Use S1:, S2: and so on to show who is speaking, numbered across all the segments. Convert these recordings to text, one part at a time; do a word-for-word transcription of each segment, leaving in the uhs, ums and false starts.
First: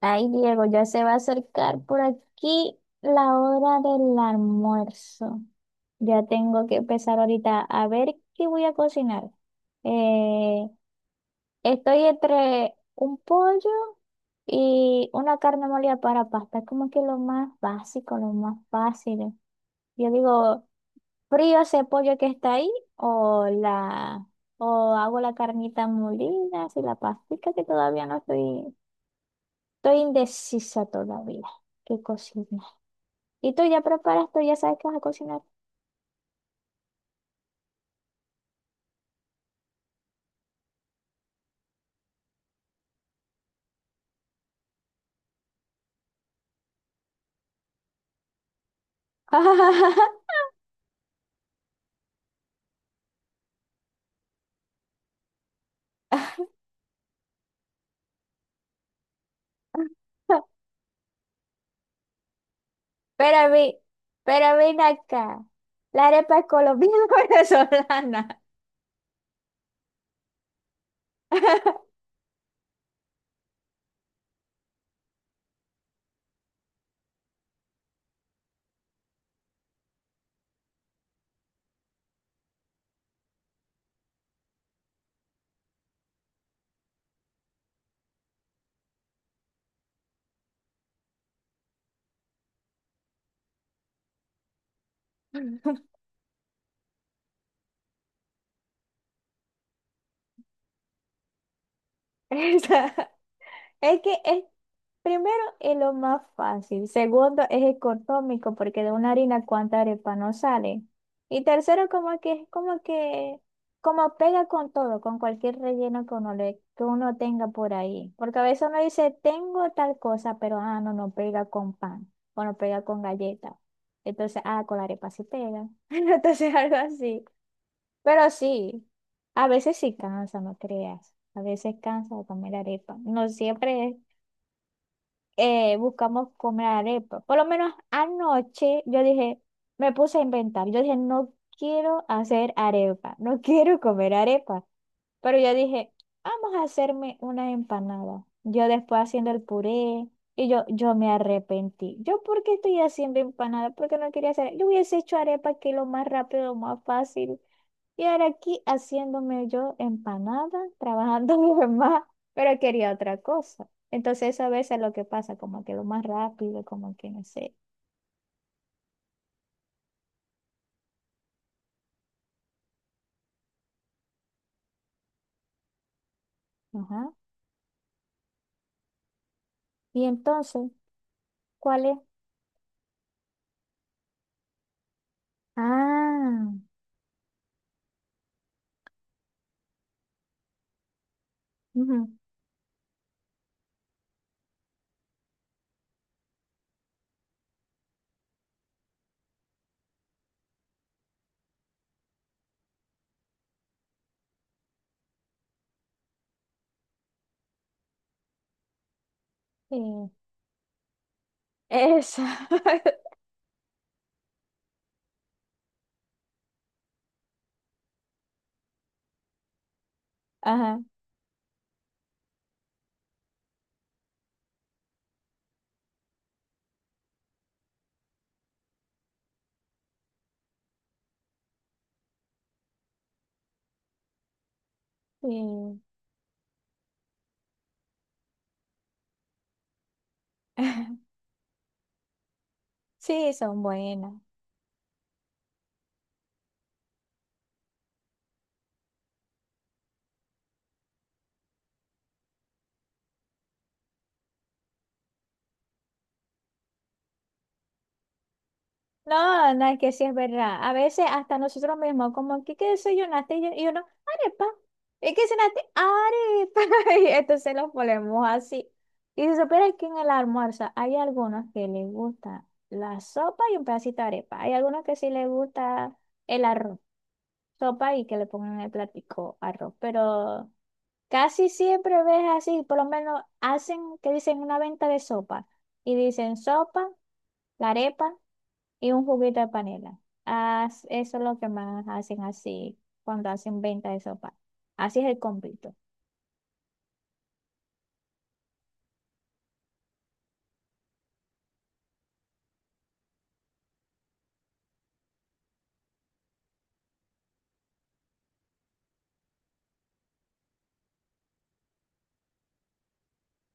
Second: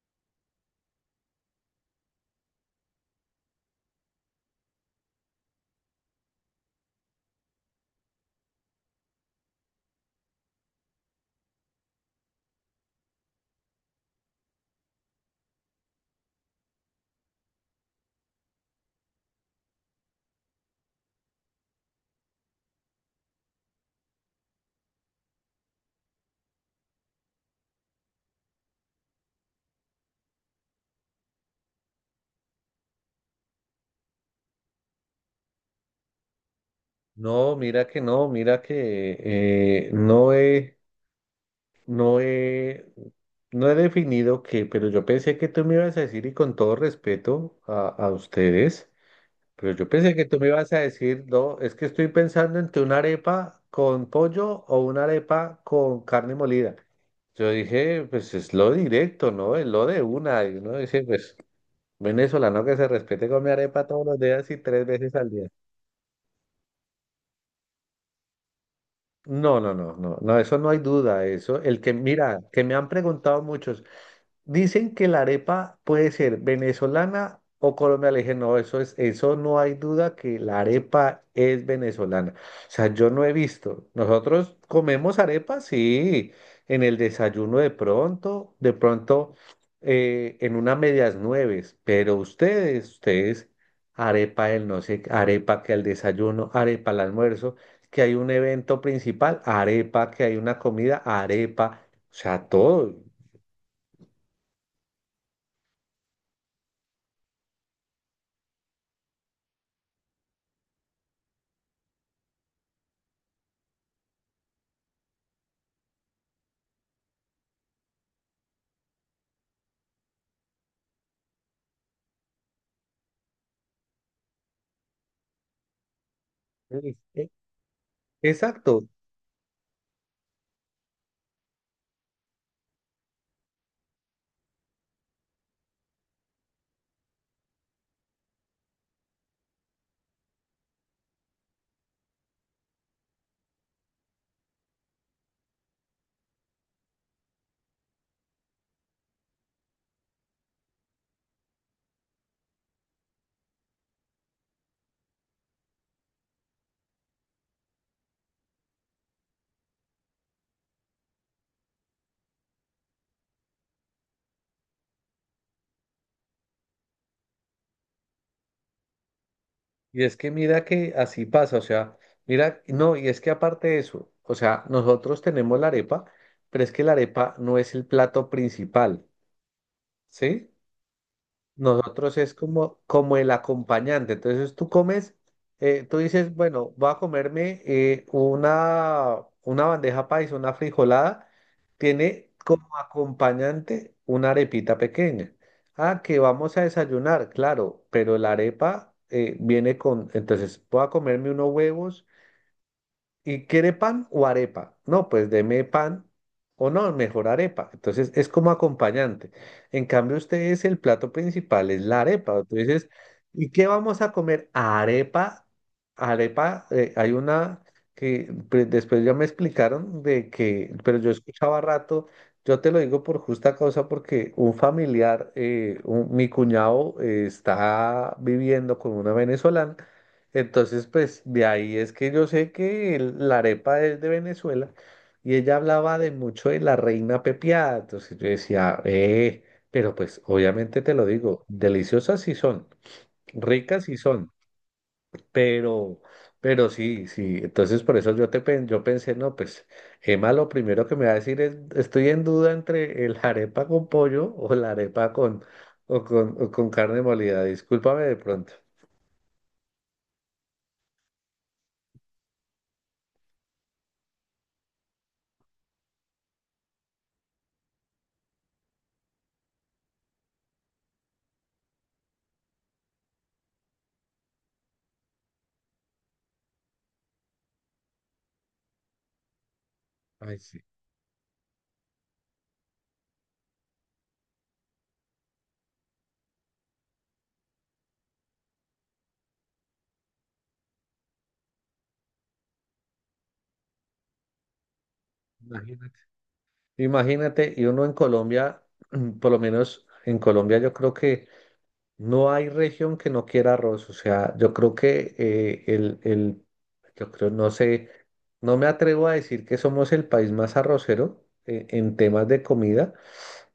S1: Ay, Diego, ya se va a acercar por aquí la hora del almuerzo. Ya tengo que empezar ahorita a ver qué voy a cocinar. Eh, Estoy entre un pollo y una carne molida para pasta. Es como que lo más básico, lo más fácil. Yo digo, frío ese pollo que está ahí o la o hago la carnita molida, así la pastica que todavía no estoy, estoy indecisa todavía. ¿Qué cocinar? Y tú ya preparas, tú ya sabes que vas a cocinar.
S2: No, mira que no, mira que eh, no he, no he, no he definido qué, pero yo pensé que tú me ibas a decir, y con todo respeto a, a ustedes, pero yo pensé que tú me ibas a decir, no, es que estoy pensando entre una arepa con pollo o una arepa con carne molida. Yo dije, pues es lo directo, ¿no? Es lo de una. Y uno dice, pues venezolano que se respete con mi
S1: Pero vi,
S2: arepa todos los días
S1: pero
S2: y
S1: ven
S2: tres veces al
S1: acá.
S2: día.
S1: ¿La arepa es colombiana o venezolana?
S2: No, no, no, no, no, eso no hay duda, eso. El que, mira, que me han preguntado muchos, dicen que la arepa puede ser venezolana o colombiana. Le dije, no, eso es, eso no hay duda que la arepa es venezolana. O sea, yo no he visto. Nosotros comemos arepa, sí, en el desayuno de pronto, de pronto eh, en unas medias nueves, pero ustedes, ustedes, arepa el no sé, arepa que al desayuno, arepa al almuerzo, que hay un evento principal, arepa, que hay una comida, arepa, o sea, todo.
S1: Esa- Es que es, Primero es lo más fácil. Segundo es económico porque de una harina cuánta arepa no sale. Y tercero como que es como que como pega con todo, con cualquier relleno que uno, le, que uno tenga por ahí. Porque a veces uno dice, tengo tal cosa, pero ah, no, no pega con pan o no pega con galleta. Entonces, ah, con la arepa sí pega. Entonces algo así.
S2: Sí.
S1: Pero sí,
S2: Exacto.
S1: a veces sí cansa, no creas. A veces cansa de comer arepa. No siempre es eh, buscamos comer arepa. Por lo menos anoche yo dije, me puse a inventar. Yo dije, no quiero hacer arepa, no quiero comer arepa. Pero yo dije, vamos a hacerme una empanada. Yo después haciendo el puré y yo, yo me arrepentí. ¿Yo por qué estoy haciendo empanada? Porque no quería hacer. Yo hubiese hecho arepa que es lo más rápido, lo más fácil. Y ahora aquí haciéndome yo empanada, trabajando mi mamá, pero quería otra cosa. Entonces eso a veces es lo que pasa, como que lo más rápido, como que no sé.
S2: Y es que mira que así pasa, o sea, mira, no, y es que aparte de eso, o sea, nosotros tenemos la arepa, pero es que la
S1: Ajá.
S2: arepa no es el plato principal,
S1: Y
S2: ¿sí?
S1: entonces, ¿cuál es?
S2: Nosotros es como, como el acompañante. Entonces tú comes, eh, tú dices,
S1: Ah,
S2: bueno, voy a comerme eh, una, una bandeja paisa, una frijolada.
S1: ujú,
S2: Tiene como acompañante una arepita pequeña. Ah, que vamos a desayunar, claro, pero la arepa eh, viene con, entonces voy a comerme unos huevos. ¿Y quiere pan o arepa? No, pues deme pan o no, mejor arepa. Entonces es como acompañante. En
S1: sí,
S2: cambio, ustedes el plato principal es la arepa.
S1: esa.
S2: Entonces, ¿y qué vamos a comer? Arepa, arepa, eh, hay una que pre- después ya me explicaron de que,
S1: Ajá,
S2: pero yo escuchaba rato, yo te lo digo por justa causa porque un familiar, eh, un- mi cuñado eh, está viviendo con una venezolana. Entonces, pues de ahí es que yo sé que el- la arepa es de Venezuela y ella
S1: sí.
S2: hablaba de mucho de la reina pepiada. Entonces yo decía, eh, pero pues obviamente te lo digo, deliciosas sí son,
S1: Sí, son
S2: ricas sí
S1: buenas.
S2: son, pero, pero sí, sí. Entonces por eso yo te pen- yo pensé, no, pues Emma lo primero que me va a decir es, estoy en duda entre el arepa con pollo o la arepa con, o con, o con carne molida. Discúlpame de pronto.
S1: No, no, es que sí es verdad. A veces hasta nosotros mismos, como, ¿qué, qué desayunaste? Y, yo- y uno, arepa. ¿Y qué cenaste? Arepa. Y entonces los ponemos así. Y se supone que en el almuerzo hay algunos que les gusta la sopa y un pedacito de arepa. Hay algunos que sí les gusta el arroz, sopa y que le pongan en el platico arroz.
S2: Ay,
S1: Pero
S2: sí.
S1: casi siempre ves así, por lo menos hacen, que dicen una venta de sopa. Y dicen sopa, la arepa y un juguito de panela. As eso es lo que más hacen así cuando hacen venta de sopa. Así es el completo.
S2: Imagínate. Imagínate, y uno en Colombia, por lo menos en Colombia, yo creo que no hay región que no quiera arroz. O sea, yo creo que eh, el, el, yo creo, no sé, no me atrevo a decir que somos el país más arrocero eh, en temas de comida,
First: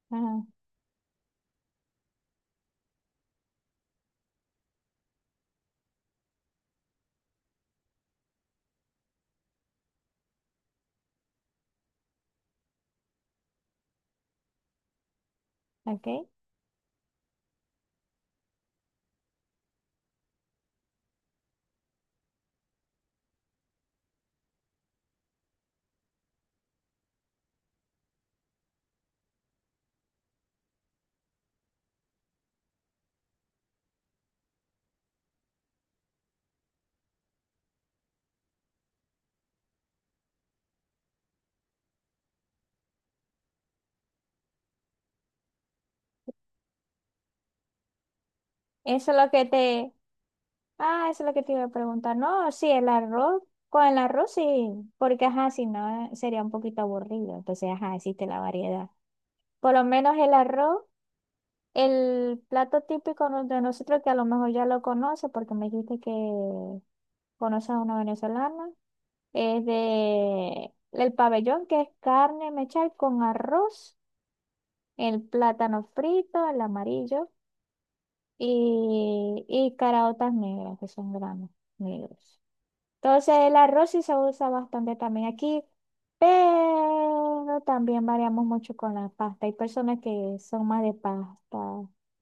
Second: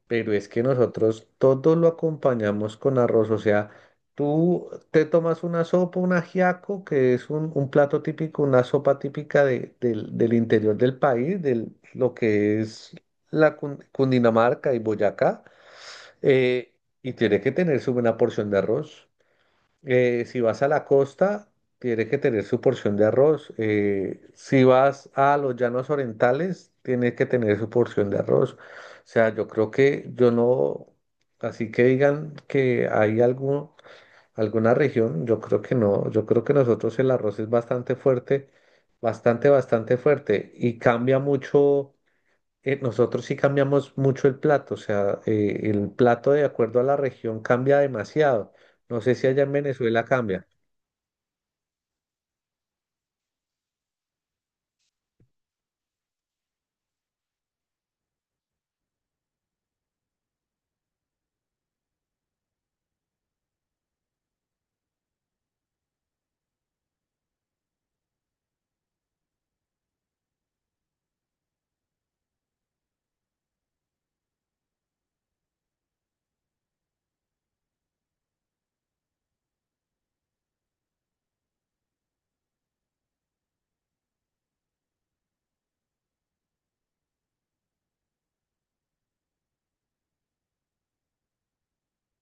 S2: pero
S1: Ajá,
S2: es que nosotros todo lo acompañamos con arroz, o sea, tú te tomas una sopa, un ajiaco, que es un, un plato típico, una sopa típica de- del, del interior del país, de lo que es la Cun- Cundinamarca y Boyacá,
S1: ok.
S2: eh, y tiene que tener su buena porción de arroz. Eh, si vas a la costa, tienes que tener su porción de arroz. Eh, si vas a los llanos orientales, tienes que tener su porción de arroz. O sea, yo creo que yo no, así que digan que hay algún, alguna región, yo creo que no. Yo creo que nosotros el arroz es bastante fuerte, bastante, bastante fuerte y cambia mucho. Eh, nosotros sí cambiamos mucho el plato, o sea, eh, el plato de acuerdo a la región cambia demasiado. No
S1: Eso
S2: sé
S1: es
S2: si
S1: lo
S2: allá
S1: que
S2: en
S1: te...
S2: Venezuela cambia.
S1: Ah, eso es lo que te iba a preguntar. No, sí, el arroz. Con el arroz sí, porque ajá, si no sería un poquito aburrido. Entonces, ajá, existe la variedad. Por lo menos el arroz, el plato típico no- de nosotros, que a lo mejor ya lo conoce, porque me dijiste que conoces a una venezolana. Es de el pabellón, que es carne mechal con arroz, el plátano frito, el amarillo y, y caraotas negras, que son granos negros. Entonces el arroz sí se usa bastante también aquí, pero también variamos mucho con la pasta. Hay personas que son más de pasta,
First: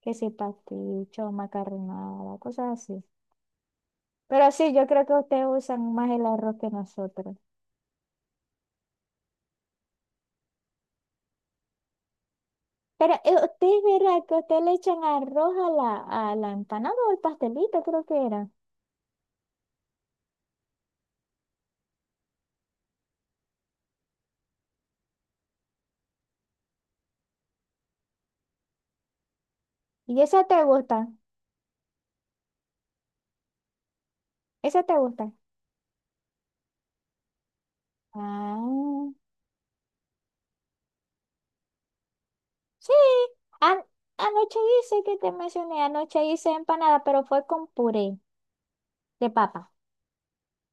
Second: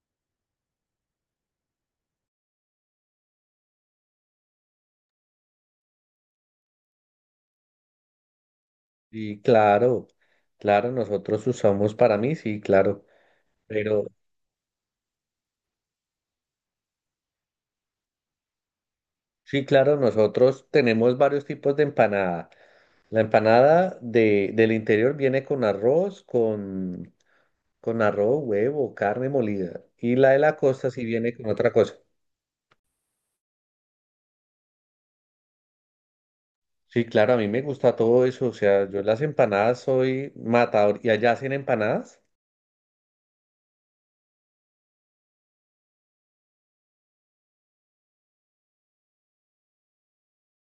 S1: que si pasticho, macarronada, cosas así. Pero sí, yo creo que ustedes usan más el arroz que nosotros.
S2: Sí, claro, claro, nosotros usamos para mí, sí, claro,
S1: Pero eh, ustedes
S2: pero
S1: verá que ustedes le echan arroz a la, a la empanada o el pastelito, creo que era.
S2: sí, claro, nosotros tenemos varios tipos de empanada. La empanada de, del interior viene con arroz, con, con arroz, huevo, carne molida, y
S1: Y
S2: la de
S1: esa
S2: la
S1: te
S2: costa sí
S1: gusta,
S2: viene con otra cosa.
S1: esa te gusta.
S2: Sí, claro, a mí me gusta todo eso, o sea, yo
S1: Ah,
S2: las empanadas soy matador, y allá hacen empanadas.
S1: sí. An- Anoche hice que te mencioné, anoche hice empanada, pero fue con puré de papa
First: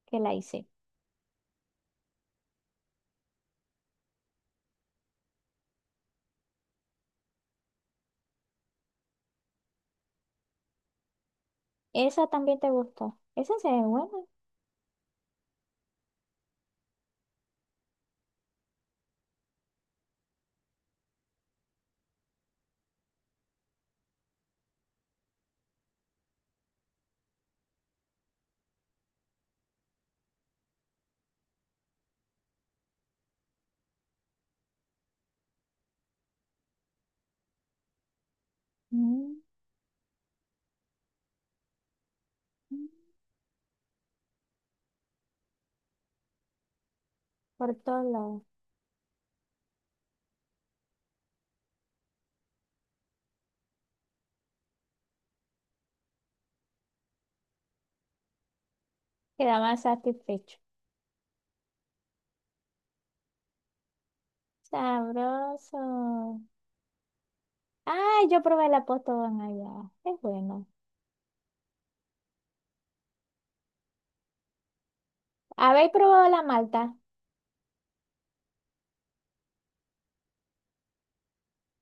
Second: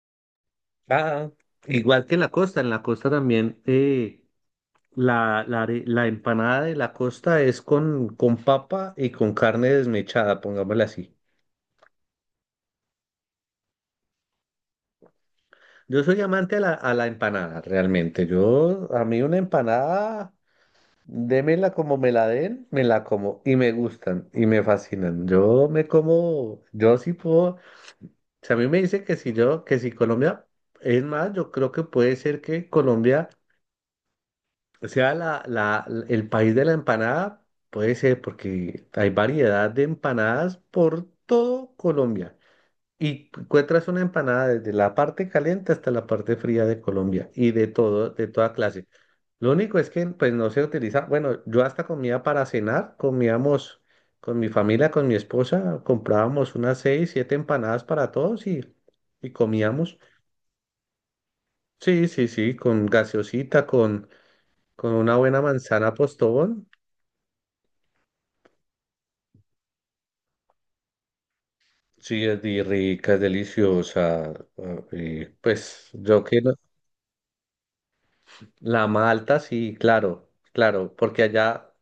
S1: que la hice.
S2: Ah, igual que en la costa, en la costa también. Eh, La, la, are- la empanada de la costa es con, con papa y con carne desmechada, pongámosla así.
S1: Esa también te gustó. Esa se ve buena.
S2: Yo soy amante a la, a la empanada, realmente. Yo, a mí una empanada, démela como me la den, me la como y me gustan y me fascinan. Yo me como, yo sí puedo, si a mí me dice que si yo, que si Colombia, es más, yo creo que puede ser que Colombia. O sea, la, la, el país de la empanada puede ser porque hay
S1: Mm,
S2: variedad de empanadas por todo Colombia.
S1: mm,
S2: Y encuentras una empanada desde la parte caliente hasta la parte fría de Colombia y de
S1: por todos
S2: todo, de
S1: lados.
S2: toda clase. Lo único es que pues no se utiliza, bueno, yo hasta comía para cenar, comíamos con mi familia, con mi esposa, comprábamos unas seis, siete empanadas para todos y, y
S1: Queda más
S2: comíamos.
S1: satisfecho.
S2: Sí, sí, sí, con gaseosita, con, con una buena manzana
S1: Sabroso.
S2: postobón.
S1: Ay, yo probé la Postobón allá. Es bueno.
S2: Sí, es di- rica, es deliciosa. ah, Y pues
S1: ¿Habéis
S2: yo
S1: probado
S2: que
S1: la
S2: no-
S1: malta?
S2: la malta, sí, claro, claro, porque allá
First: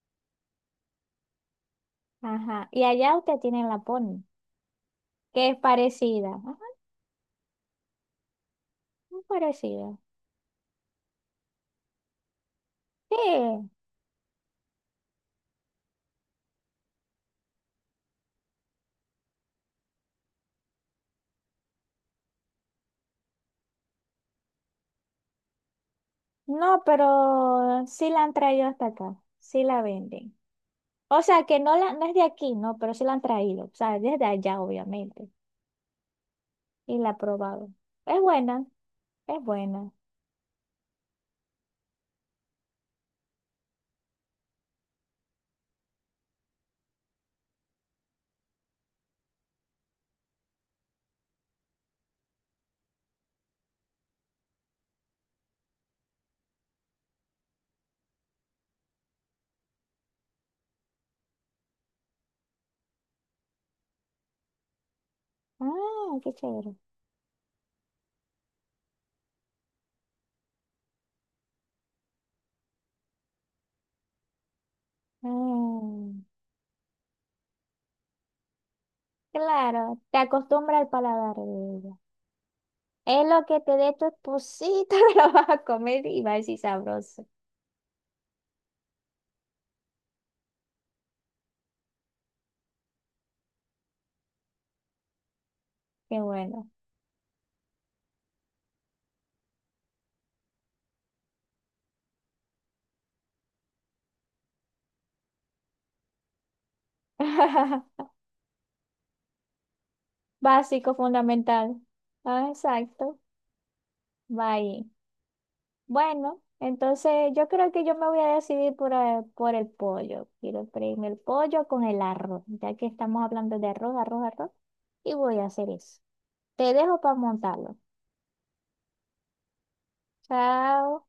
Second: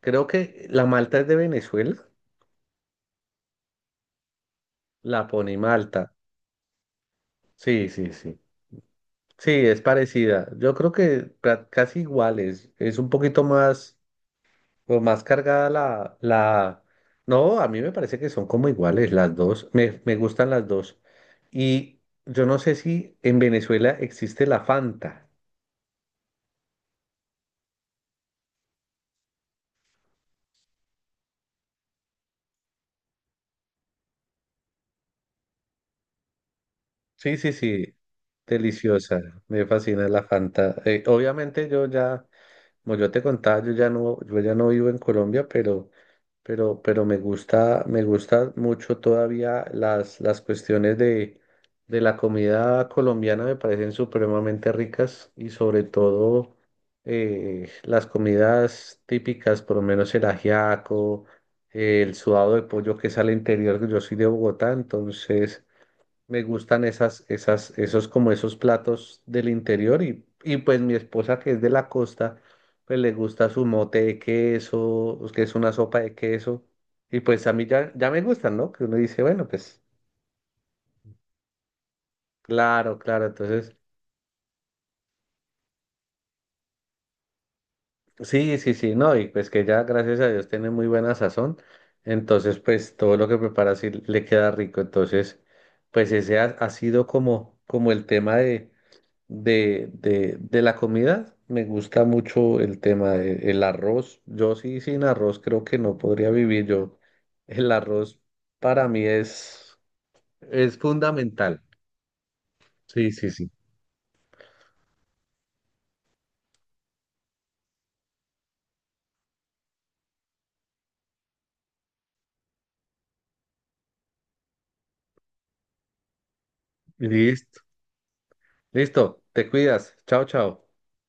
S2: creo que la malta es de Venezuela,
S1: Ajá. Y allá usted tiene la Pony,
S2: la
S1: que es
S2: pone Malta.
S1: parecida. Ajá,
S2: Sí, sí, sí.
S1: muy
S2: Sí, es
S1: parecida.
S2: parecida. Yo creo que ca- casi iguales, es un poquito
S1: Sí,
S2: más, o más cargada la, la. No, a mí me parece que son como iguales las dos. Me, me gustan las dos. Y yo no sé si en Venezuela existe la Fanta.
S1: no, pero sí la han traído hasta acá. Sí la venden. O sea, que no, la, no es de aquí, no, pero sí la han traído. O sea, desde allá, obviamente. Y la he
S2: Sí, sí,
S1: probado.
S2: sí,
S1: Es buena,
S2: deliciosa,
S1: es
S2: me
S1: buena.
S2: fascina la Fanta. Eh, obviamente yo ya, como yo te contaba, yo ya no, yo ya no vivo en Colombia, pero, pero, pero me gusta, me gusta mucho todavía las, las cuestiones de, de la comida colombiana, me parecen supremamente ricas y sobre todo eh, las comidas típicas, por lo menos el ajiaco, eh, el sudado de pollo que es al interior, yo soy de Bogotá, entonces...
S1: Ah, qué
S2: Me
S1: chévere.
S2: gustan esas, esas, esos como esos platos del interior y, y pues mi esposa que es de la costa, pues le gusta su mote de queso, pues, que es una sopa de
S1: Mm,
S2: queso y pues a mí ya, ya me gustan, ¿no? Que uno dice, bueno, pues
S1: claro, te acostumbra al paladar de ella.
S2: claro,
S1: Es
S2: claro,
S1: lo que te
S2: entonces
S1: dé tu esposito, lo vas a comer y va a decir sabroso.
S2: sí, sí, sí, no, y pues que ya gracias a Dios tiene muy buena sazón, entonces pues todo lo que prepara sí le queda rico, entonces pues
S1: Qué
S2: ese ha,
S1: bueno.
S2: ha sido como, como el tema de de, de, de la comida, me gusta mucho el tema del arroz. Yo sí sin arroz creo que no podría vivir yo. El arroz para mí es, es
S1: Básico,
S2: fundamental.
S1: fundamental. Ah,
S2: Sí,
S1: exacto.
S2: sí, sí.
S1: Va ahí. Bueno, entonces yo creo que yo me voy a decidir por, eh, por el pollo. Quiero freírme el pollo con el arroz, ya que estamos hablando de arroz, arroz, arroz. Y voy a hacer eso. Te dejo para
S2: Listo.
S1: montarlo.
S2: Listo, te cuidas. Chao, chao.
S1: Chao.